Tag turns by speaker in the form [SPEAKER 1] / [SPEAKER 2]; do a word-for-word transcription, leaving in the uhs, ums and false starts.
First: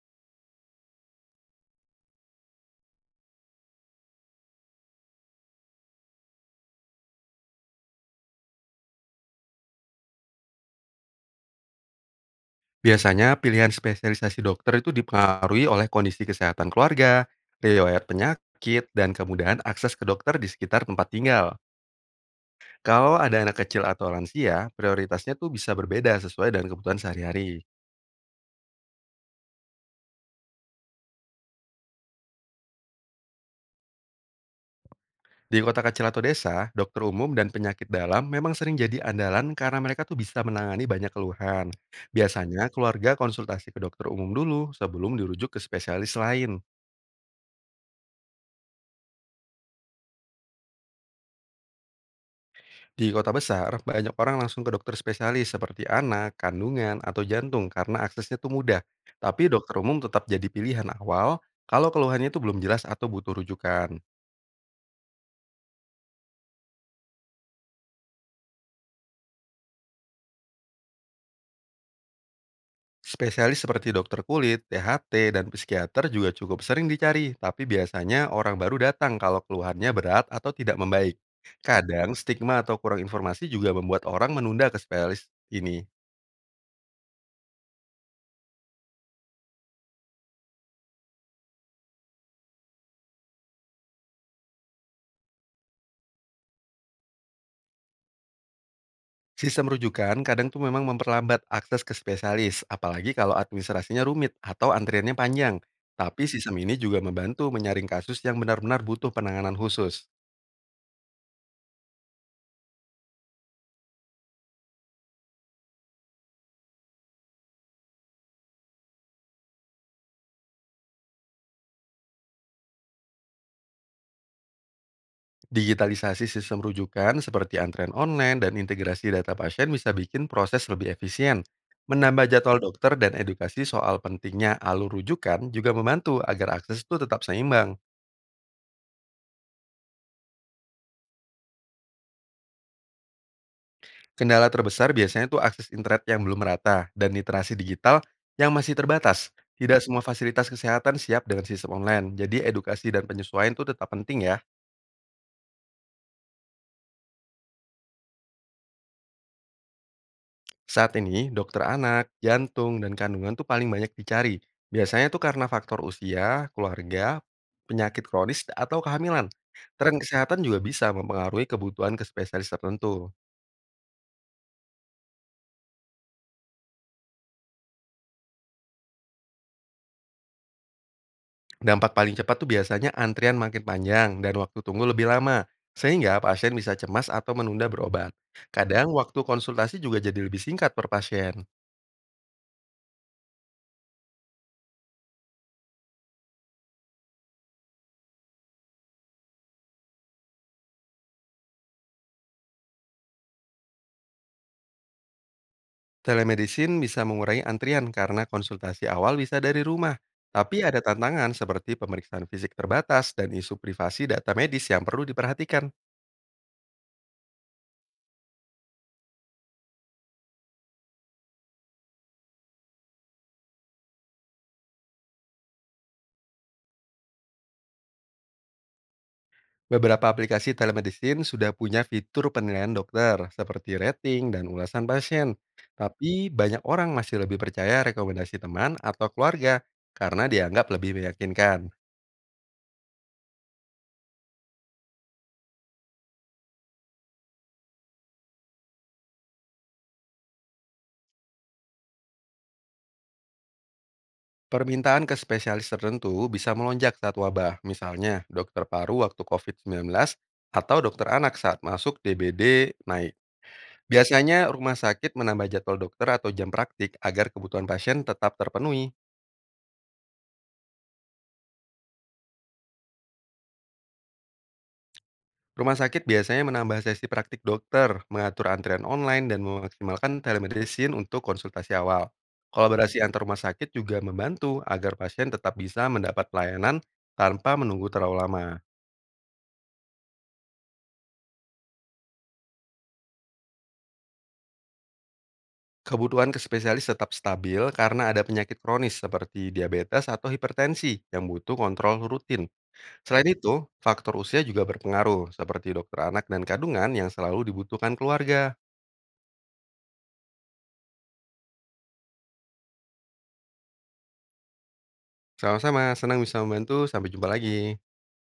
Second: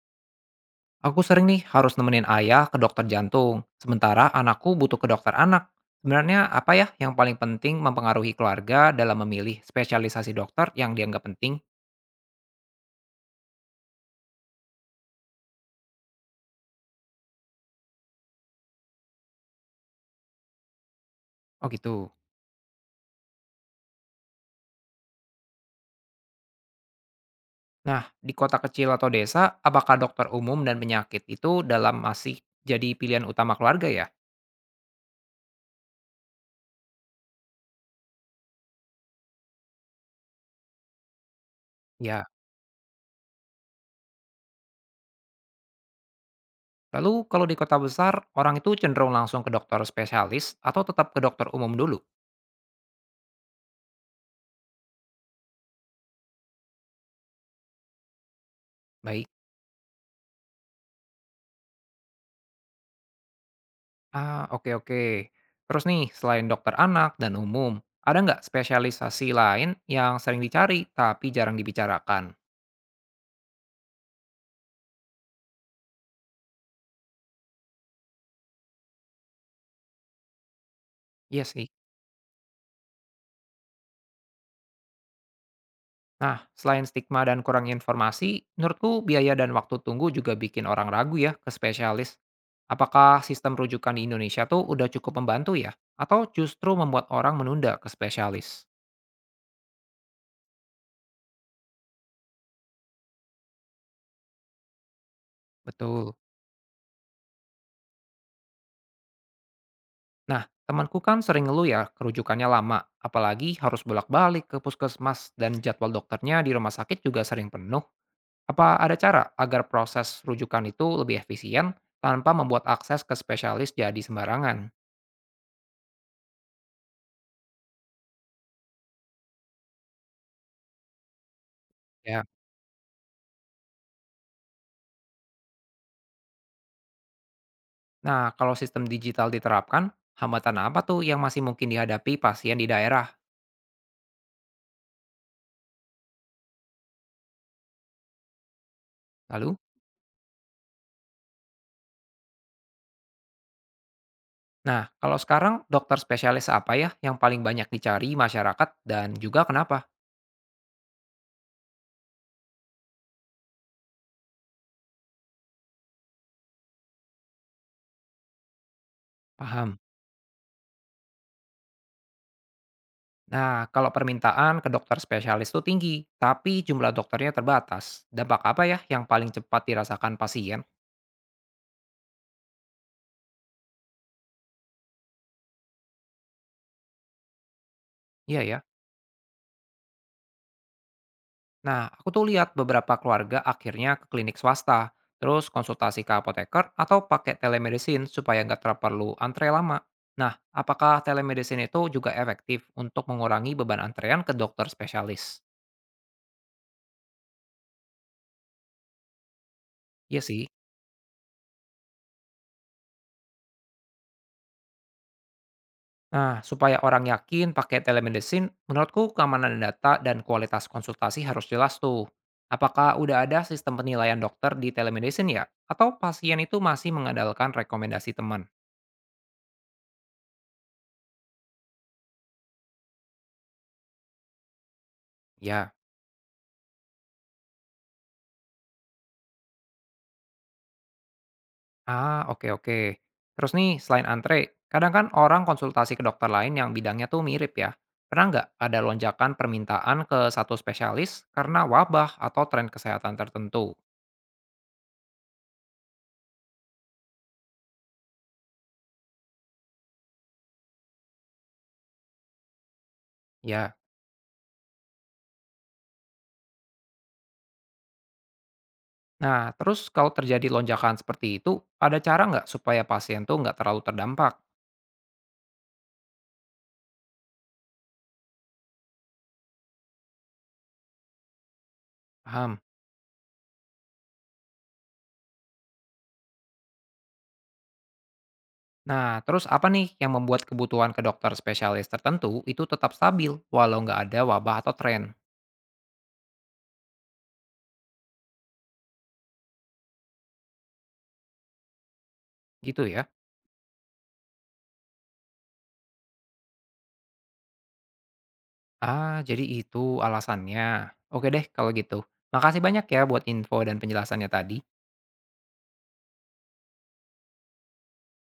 [SPEAKER 1] Aku sering nih harus nemenin ayah ke dokter jantung, sementara anakku butuh ke dokter anak. Sebenarnya apa ya yang paling penting mempengaruhi keluarga dalam memilih spesialisasi dokter yang dianggap penting?
[SPEAKER 2] Biasanya pilihan spesialisasi dokter itu dipengaruhi oleh kondisi kesehatan keluarga, riwayat penyakit, dan kemudahan akses ke dokter di sekitar tempat tinggal.
[SPEAKER 1] Oh gitu.
[SPEAKER 2] Kalau ada anak kecil atau lansia, prioritasnya tuh bisa berbeda sesuai dengan kebutuhan sehari-hari.
[SPEAKER 1] Nah, di kota kecil atau desa, apakah dokter umum dan penyakit itu dalam masih jadi pilihan utama keluarga ya?
[SPEAKER 2] Di kota kecil atau desa, dokter umum dan penyakit dalam memang sering jadi andalan karena mereka tuh bisa menangani banyak keluhan.
[SPEAKER 1] Ya.
[SPEAKER 2] Biasanya keluarga konsultasi ke dokter umum dulu sebelum dirujuk ke spesialis lain.
[SPEAKER 1] Lalu kalau di kota besar, orang itu cenderung langsung ke dokter spesialis atau tetap ke dokter umum dulu?
[SPEAKER 2] Di kota besar, banyak orang langsung ke dokter spesialis seperti anak, kandungan, atau jantung karena aksesnya tuh mudah.
[SPEAKER 1] Baik.
[SPEAKER 2] Tapi dokter umum tetap jadi pilihan awal kalau keluhannya itu belum jelas atau butuh rujukan.
[SPEAKER 1] Ah, oke, oke. Terus nih, selain dokter anak dan umum, ada nggak spesialisasi lain yang sering dicari tapi jarang dibicarakan?
[SPEAKER 2] Spesialis seperti dokter kulit, T H T, dan psikiater juga cukup sering dicari, tapi biasanya orang baru datang kalau keluhannya berat atau tidak membaik.
[SPEAKER 1] Iya sih.
[SPEAKER 2] Kadang stigma atau kurang informasi juga membuat orang menunda ke spesialis ini.
[SPEAKER 1] Nah, selain stigma dan kurang informasi, menurutku biaya dan waktu tunggu juga bikin orang ragu ya ke spesialis. Apakah sistem rujukan di Indonesia tuh udah cukup membantu ya? Atau justru membuat orang menunda ke spesialis?
[SPEAKER 2] Sistem rujukan kadang tuh memang memperlambat akses ke spesialis, apalagi kalau administrasinya rumit atau antriannya panjang.
[SPEAKER 1] Betul.
[SPEAKER 2] Tapi sistem ini juga membantu menyaring kasus yang benar-benar butuh penanganan khusus.
[SPEAKER 1] Nah, temanku kan sering ngeluh ya kerujukannya lama, apalagi harus bolak-balik ke puskesmas dan jadwal dokternya di rumah sakit juga sering penuh. Apa ada cara agar proses rujukan itu lebih efisien tanpa membuat akses ke spesialis jadi sembarangan?
[SPEAKER 2] Digitalisasi sistem rujukan seperti antrean online dan integrasi data pasien bisa bikin proses lebih efisien.
[SPEAKER 1] Ya.
[SPEAKER 2] Menambah jadwal dokter dan edukasi soal pentingnya alur rujukan juga membantu agar akses itu tetap seimbang.
[SPEAKER 1] Nah, kalau sistem digital diterapkan, hambatan apa tuh yang masih mungkin dihadapi pasien di daerah?
[SPEAKER 2] Kendala terbesar biasanya tuh akses internet yang belum merata dan literasi digital yang masih terbatas.
[SPEAKER 1] Lalu,
[SPEAKER 2] Tidak semua fasilitas kesehatan siap dengan sistem online, jadi edukasi dan penyesuaian tuh tetap penting ya.
[SPEAKER 1] nah kalau sekarang dokter spesialis apa ya yang paling banyak dicari masyarakat dan juga kenapa?
[SPEAKER 2] Saat ini, dokter anak, jantung, dan kandungan tuh paling banyak dicari. Biasanya tuh karena faktor usia, keluarga, penyakit kronis, atau kehamilan.
[SPEAKER 1] Paham.
[SPEAKER 2] Tren kesehatan juga bisa mempengaruhi kebutuhan ke spesialis tertentu.
[SPEAKER 1] Nah, kalau permintaan ke dokter spesialis itu tinggi, tapi jumlah dokternya terbatas. Dampak apa ya yang paling cepat dirasakan pasien?
[SPEAKER 2] Dampak paling cepat tuh biasanya antrian makin panjang dan waktu tunggu lebih lama, sehingga pasien bisa cemas atau menunda berobat.
[SPEAKER 1] Iya ya.
[SPEAKER 2] Kadang waktu konsultasi juga jadi lebih singkat per pasien.
[SPEAKER 1] Nah, aku tuh lihat beberapa keluarga akhirnya ke klinik swasta, terus konsultasi ke apoteker atau pakai telemedicine supaya nggak ter- perlu antre lama. Nah, apakah telemedicine itu juga efektif untuk mengurangi beban antrean ke dokter spesialis?
[SPEAKER 2] Telemedicine bisa mengurangi antrian karena konsultasi awal bisa dari rumah.
[SPEAKER 1] Iya sih.
[SPEAKER 2] Tapi ada tantangan seperti pemeriksaan fisik terbatas dan isu privasi data medis yang perlu diperhatikan.
[SPEAKER 1] Nah, supaya orang yakin pakai telemedicine, menurutku keamanan data dan kualitas konsultasi harus jelas tuh. Apakah udah ada sistem penilaian dokter di telemedicine ya? Atau pasien itu masih mengandalkan rekomendasi teman?
[SPEAKER 2] Beberapa aplikasi telemedicine sudah punya fitur penilaian dokter, seperti rating dan ulasan pasien.
[SPEAKER 1] Ya.
[SPEAKER 2] Tapi banyak orang masih lebih percaya rekomendasi teman atau keluarga karena dianggap lebih meyakinkan.
[SPEAKER 1] Ah, oke, oke. Terus nih, selain antre, kadang kan orang konsultasi ke dokter lain yang bidangnya tuh mirip ya. Pernah nggak ada lonjakan permintaan ke satu spesialis karena wabah atau tren kesehatan tertentu?
[SPEAKER 2] Permintaan ke spesialis tertentu bisa melonjak saat wabah, misalnya dokter paru waktu covid sembilan belas atau dokter anak saat masuk D B D naik.
[SPEAKER 1] Ya.
[SPEAKER 2] Biasanya rumah sakit menambah jadwal dokter atau jam praktik agar kebutuhan pasien tetap terpenuhi.
[SPEAKER 1] Nah, terus kalau terjadi lonjakan seperti itu, ada cara nggak supaya pasien tuh nggak terlalu terdampak?
[SPEAKER 2] Rumah sakit biasanya menambah sesi praktik dokter, mengatur antrian online, dan memaksimalkan telemedicine untuk konsultasi awal.
[SPEAKER 1] Paham.
[SPEAKER 2] Kolaborasi antar rumah sakit juga membantu agar pasien tetap bisa mendapat pelayanan tanpa menunggu terlalu lama.
[SPEAKER 1] Nah, terus apa nih yang membuat kebutuhan ke dokter spesialis tertentu itu tetap stabil walau nggak ada wabah atau tren?
[SPEAKER 2] Kebutuhan ke spesialis tetap stabil karena ada penyakit kronis seperti diabetes atau hipertensi yang butuh kontrol rutin.
[SPEAKER 1] Gitu ya.
[SPEAKER 2] Selain itu, faktor usia juga berpengaruh, seperti dokter anak dan kandungan yang selalu dibutuhkan keluarga.
[SPEAKER 1] Ah, jadi itu alasannya. Oke deh kalau gitu. Makasih banyak ya buat info dan penjelasannya tadi.
[SPEAKER 2] Sama-sama, senang bisa membantu. Sampai jumpa lagi.